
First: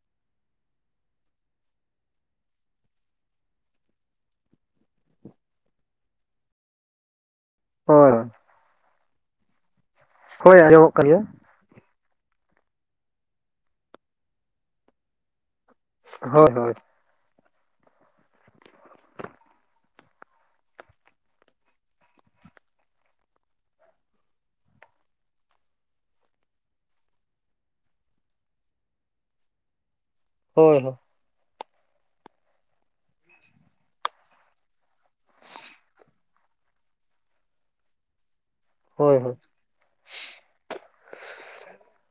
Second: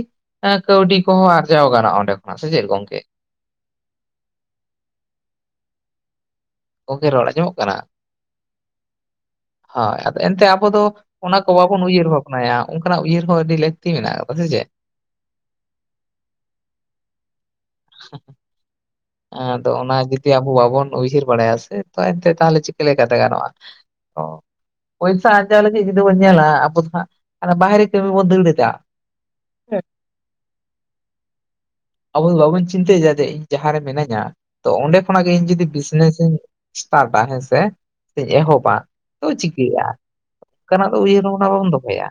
ᱠᱟᱹᱣᱰᱤ ᱠᱚᱦᱚᱸ ᱟᱨᱡᱟᱣ ᱜᱟᱱᱚᱜ-ᱟ ᱚᱸᱰᱮ ᱠᱷᱚᱱᱟᱜ ᱥᱮ ᱪᱮᱫ ᱜᱚᱝᱠᱮ? ᱜᱚᱢᱠᱮ ᱨᱚᱲ ᱟᱡᱚᱢᱚ ᱦᱳᱭ ᱦᱳᱭ ᱟ ᱮᱱᱛᱮ ᱦᱳᱭ ᱟᱵᱚ ᱫᱚ ᱟᱸᱡᱚᱢᱚᱜ ᱠᱟᱱ ᱜᱮᱭᱟ ᱚᱱᱟ ᱚ ᱵᱟᱵᱚᱱ ᱩᱭᱦᱟᱹᱨ ᱵᱷᱟᱵᱽᱱᱟᱭᱟ ᱚᱱᱠᱟᱱᱟᱜ ᱩᱭᱦᱟᱹᱨ ᱦᱚᱸ ᱟᱹᱰᱤ ᱞᱟᱹᱠᱛᱤ ᱢᱮᱱᱟᱜ ᱟᱠᱟᱫᱟ ᱥᱮ ᱪᱮ? ᱦᱳᱭ ᱦᱳᱭ᱾ ᱦ [inaudible] ᱟᱫᱚ ᱚᱱᱟ ᱡᱩᱫᱤ ᱟᱵᱚ ᱵᱟᱵᱚᱱ ᱩᱭᱦᱟᱹᱨ ᱵᱟᱲᱟᱭᱟ ᱥᱮ ᱮᱱᱛᱮ ᱛᱟᱦᱚᱞᱮ ᱪᱤᱠᱟᱹ ᱞᱮᱠᱟᱛᱮ ᱜᱟᱱᱚᱜᱼᱟ᱾ ᱚ ᱯᱚᱭᱥᱟᱹ ᱟᱨᱡᱟᱣ ᱞᱟᱜᱤᱫ ᱡᱩᱫᱤ ᱵᱚᱱ ᱧᱮᱞᱟ ᱟᱵᱚ ᱵᱟᱦᱮᱨᱮ ᱠᱟᱹᱢᱤ ᱵᱚᱱ ᱫᱟᱹᱲ ᱟ᱾ ᱦᱳᱭ ᱦᱳᱭ᱾ ᱟᱵᱚ ᱫᱚ ᱵᱟᱵᱚᱱ ᱪᱤᱱᱛᱟᱹᱭᱮᱫᱟ ᱡᱮ ᱤᱧ ᱡᱟᱦᱟᱸ ᱨᱮ ᱢᱤᱱᱟᱹᱧᱟ ᱛᱚ ᱚᱸᱰᱮ ᱠᱷᱚᱱᱟᱜ ᱜᱮ ᱤᱧ ᱡᱩᱫᱤ ᱵᱤᱡᱽᱱᱮᱥᱤᱧ᱾ ᱥᱴᱟᱨᱴᱟ ᱦᱮᱸᱥᱮ ᱥᱮᱧ ᱮᱦᱚᱵᱟ ᱦᱳᱭ ᱛᱚ ᱦᱳᱭ ᱪᱤᱠᱟᱹᱭᱟ? ᱚᱱᱠᱟᱱᱟᱜ ᱫᱚ ᱩᱭᱟᱹᱨ ᱵᱷᱟᱵᱱᱟ ᱫᱚᱦᱚᱭᱟ,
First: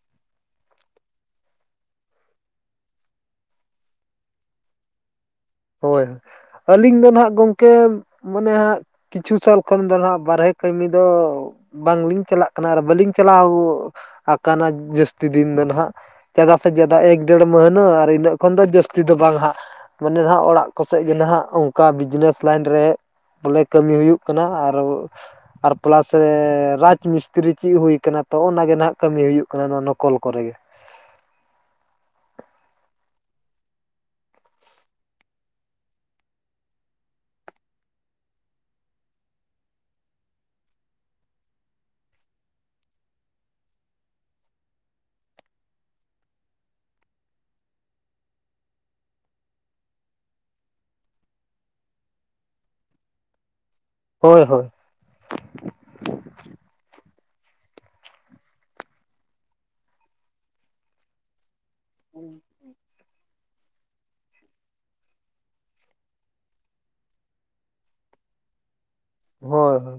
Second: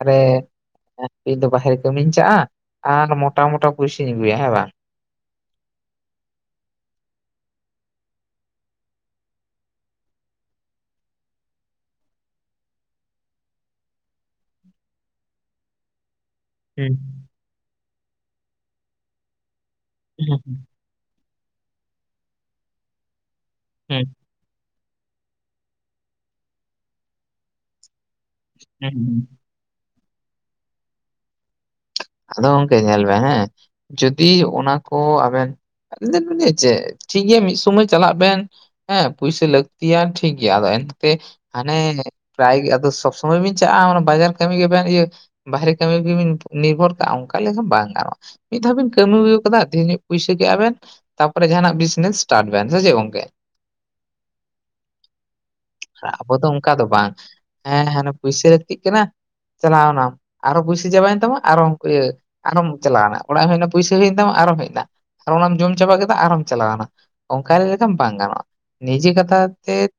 ᱟᱨᱮ ᱤᱧ ᱫᱚ ᱵᱟᱦᱨᱮ ᱠᱟᱹᱢᱤᱧ ᱪᱟᱜᱼᱟ ᱟᱨ ᱢᱚᱴᱟ ᱢᱚᱴᱟ ᱯᱩᱭᱥᱟᱧ ᱟᱹᱜᱩᱭᱟ ᱦᱮᱸ ᱵᱟᱝ? ᱦᱳᱭ ᱟᱹᱞᱤᱧ ᱫᱚ ᱱᱟᱦᱟᱜ ᱜᱚᱢᱠᱮ- ᱢᱟᱱᱮ ᱦᱟᱸᱜ ᱠᱤᱪᱷᱩ ᱥᱟᱞ ᱠᱷᱚᱱ ᱫᱚ ᱦᱟᱜᱸ ᱵᱟᱨᱦᱮ ᱠᱟᱹᱢᱤ ᱫᱚ ᱵᱟᱝᱞᱤᱧ ᱪᱟᱞᱟᱜ ᱠᱟᱱᱟ ᱟᱨ ᱵᱟᱹᱞᱤᱧ ᱪᱟᱞᱟᱣ ᱟᱠᱟᱱᱟ ᱡᱟᱹᱥᱛᱤ ᱫᱤᱱ ᱫᱚ ᱦᱟᱸᱜ᱾ ᱪᱮᱫᱟ ᱥᱮ ᱦᱩᱸ ᱪᱮᱫᱟ ᱮᱠ ᱰᱮᱲ ᱢᱟᱹᱦᱱᱟᱹ ᱟᱨ ᱤᱱᱟᱹᱜ ᱠᱷᱚᱱ ᱫᱚ ᱡᱟᱹᱥᱛᱤ ᱫᱚ ᱵᱟᱝ ᱦᱟᱸᱜ᱾ ᱮ ᱦᱩᱸ ᱱᱟᱦᱟᱜ ᱚᱲᱟᱜ ᱠᱚᱥᱮᱫ ᱜᱮ ᱱᱟᱦᱟᱜ ᱚᱱᱠᱟ ᱵᱤᱡᱽᱱᱮᱥ ᱞᱟᱭᱤᱱ ᱨᱮ ᱵᱚᱞᱮ ᱠᱟᱹᱢᱤ ᱦᱩᱸ ᱦᱩᱭᱩᱜ ᱾ ᱠᱟᱱᱟ ᱟᱨ ᱯᱞᱟᱥ ᱨᱟᱡᱽ ᱢᱤᱥᱛᱨᱤ ᱪᱮᱫ ᱦᱩᱭ ᱟᱠᱟᱱᱟ᱾ ᱛᱚ ᱚᱱᱟᱜ ᱜᱮ ᱦᱩᱸ ᱱᱟᱦᱟᱜ ᱦᱩᱸ ᱠᱟᱹᱢᱤ ᱦᱩᱭᱩᱜ ᱠᱟᱱᱟ ᱱᱚᱣᱟ ᱱᱚᱠᱚᱞ ᱠᱚᱨᱮ ᱜᱮ᱾ ᱟᱫᱚ ᱜᱚᱝᱠᱮ ᱧᱮᱞ ᱵᱮᱱ ᱦᱮᱸ ᱡᱩᱫᱤ ᱚᱱᱟ ᱠᱚ ᱟᱵᱮᱱ ᱟᱹᱵ ᱞ [unintelligible] ᱪᱮᱫ ᱴᱷᱤᱠ ᱜᱮᱭᱟ ᱢᱤᱫ ᱥᱚᱢᱚᱭ ᱪᱟᱞᱟᱜ ᱵᱮᱱ᱾ ᱦᱮᱸ ᱯᱩᱭᱥᱟᱹ ᱞᱟᱹᱠᱛᱤᱭᱟ ᱴᱷᱤᱠ ᱜᱮᱭᱟ ᱟᱫᱚ ᱮᱱᱛᱮ ᱦᱟᱱᱮ ᱯᱨᱟᱭᱜᱮ ᱟᱫᱚ ᱥᱚᱵᱽ ᱥᱚᱢᱚᱭ ᱵᱮᱱ ᱪᱟᱞᱼᱟ ᱵᱟᱡᱟᱨ ᱠᱟᱹᱢᱤ ᱜᱮᱵᱮᱱ ᱤᱭᱟᱹ᱾ ᱵᱟᱦᱨᱮ ᱠᱟᱹᱢᱤ ᱱᱤᱨᱵᱷᱚᱨ ᱚᱱᱠᱟ ᱞᱮᱠᱟᱟᱱ ᱵᱟᱝ ᱜᱟᱱᱚᱜᱼᱟ ᱢᱤᱫ ᱫᱷᱟᱣ ᱵᱮᱤᱱ ᱠᱟᱹᱢᱤ ᱟᱹᱜ ᱠᱟᱫᱟ ᱛᱮᱦᱮᱧᱚᱜ ᱯᱩᱭᱥᱟᱹ ᱠᱟᱜ ᱼᱟ ᱵᱮᱱ᱾ ᱛᱟᱯᱚᱨᱮ ᱡᱟᱦᱟᱱᱟᱜ ᱵᱤᱡᱱᱮᱥ ᱥᱴᱟᱨᱴ ᱵᱮ ᱥᱮ ᱪᱮᱫ ᱜᱚᱝᱠᱮ? ᱦᱳᱭ ᱦᱳᱭ᱾ ᱟᱵᱚ ᱫᱚ ᱚᱱᱠᱟ ᱫᱚ ᱵᱟᱝ᱾ ᱦᱮᱸ ᱦᱮ ᱯᱩᱭᱥᱟᱹ ᱞᱟᱹᱠᱛᱤᱜ ᱠᱟᱱᱟ ᱪᱟᱞᱟᱣᱱᱟᱢ ᱟᱨᱚ ᱯᱚᱭᱥᱟᱹ ᱪᱟᱵᱟᱭᱮᱱ ᱛᱟᱢᱟ ᱟᱨᱚ [unintelligible] ᱟᱨᱦᱚᱢ ᱪᱟᱞᱟᱣᱟᱱᱟ᱾ ᱚᱲᱟᱜ ᱮᱢ ᱦᱮᱡ ᱮᱱᱟ ᱯᱩᱭᱥᱟᱹ ᱦᱩᱭᱮᱱ ᱛᱟᱢᱟ ᱟᱨᱦᱚᱢ ᱦᱮᱡ ᱮᱱᱟ ᱟᱨ ᱚᱱᱟᱢ ᱡᱚᱢ ᱪᱟᱵᱟ ᱠᱟᱛᱮ ᱟᱨᱦᱚᱢ ᱪᱟᱞᱟᱣ ᱮᱱᱟ᱾ ᱚᱱᱠᱟ ᱞᱮᱠᱟ ᱵᱟᱝ ᱜᱟᱱᱚᱜ-ᱟ ᱱᱤᱡᱮ ᱠᱟᱛᱷᱟ ᱦᱳᱭ ᱛᱮᱫ ᱦᱳᱭ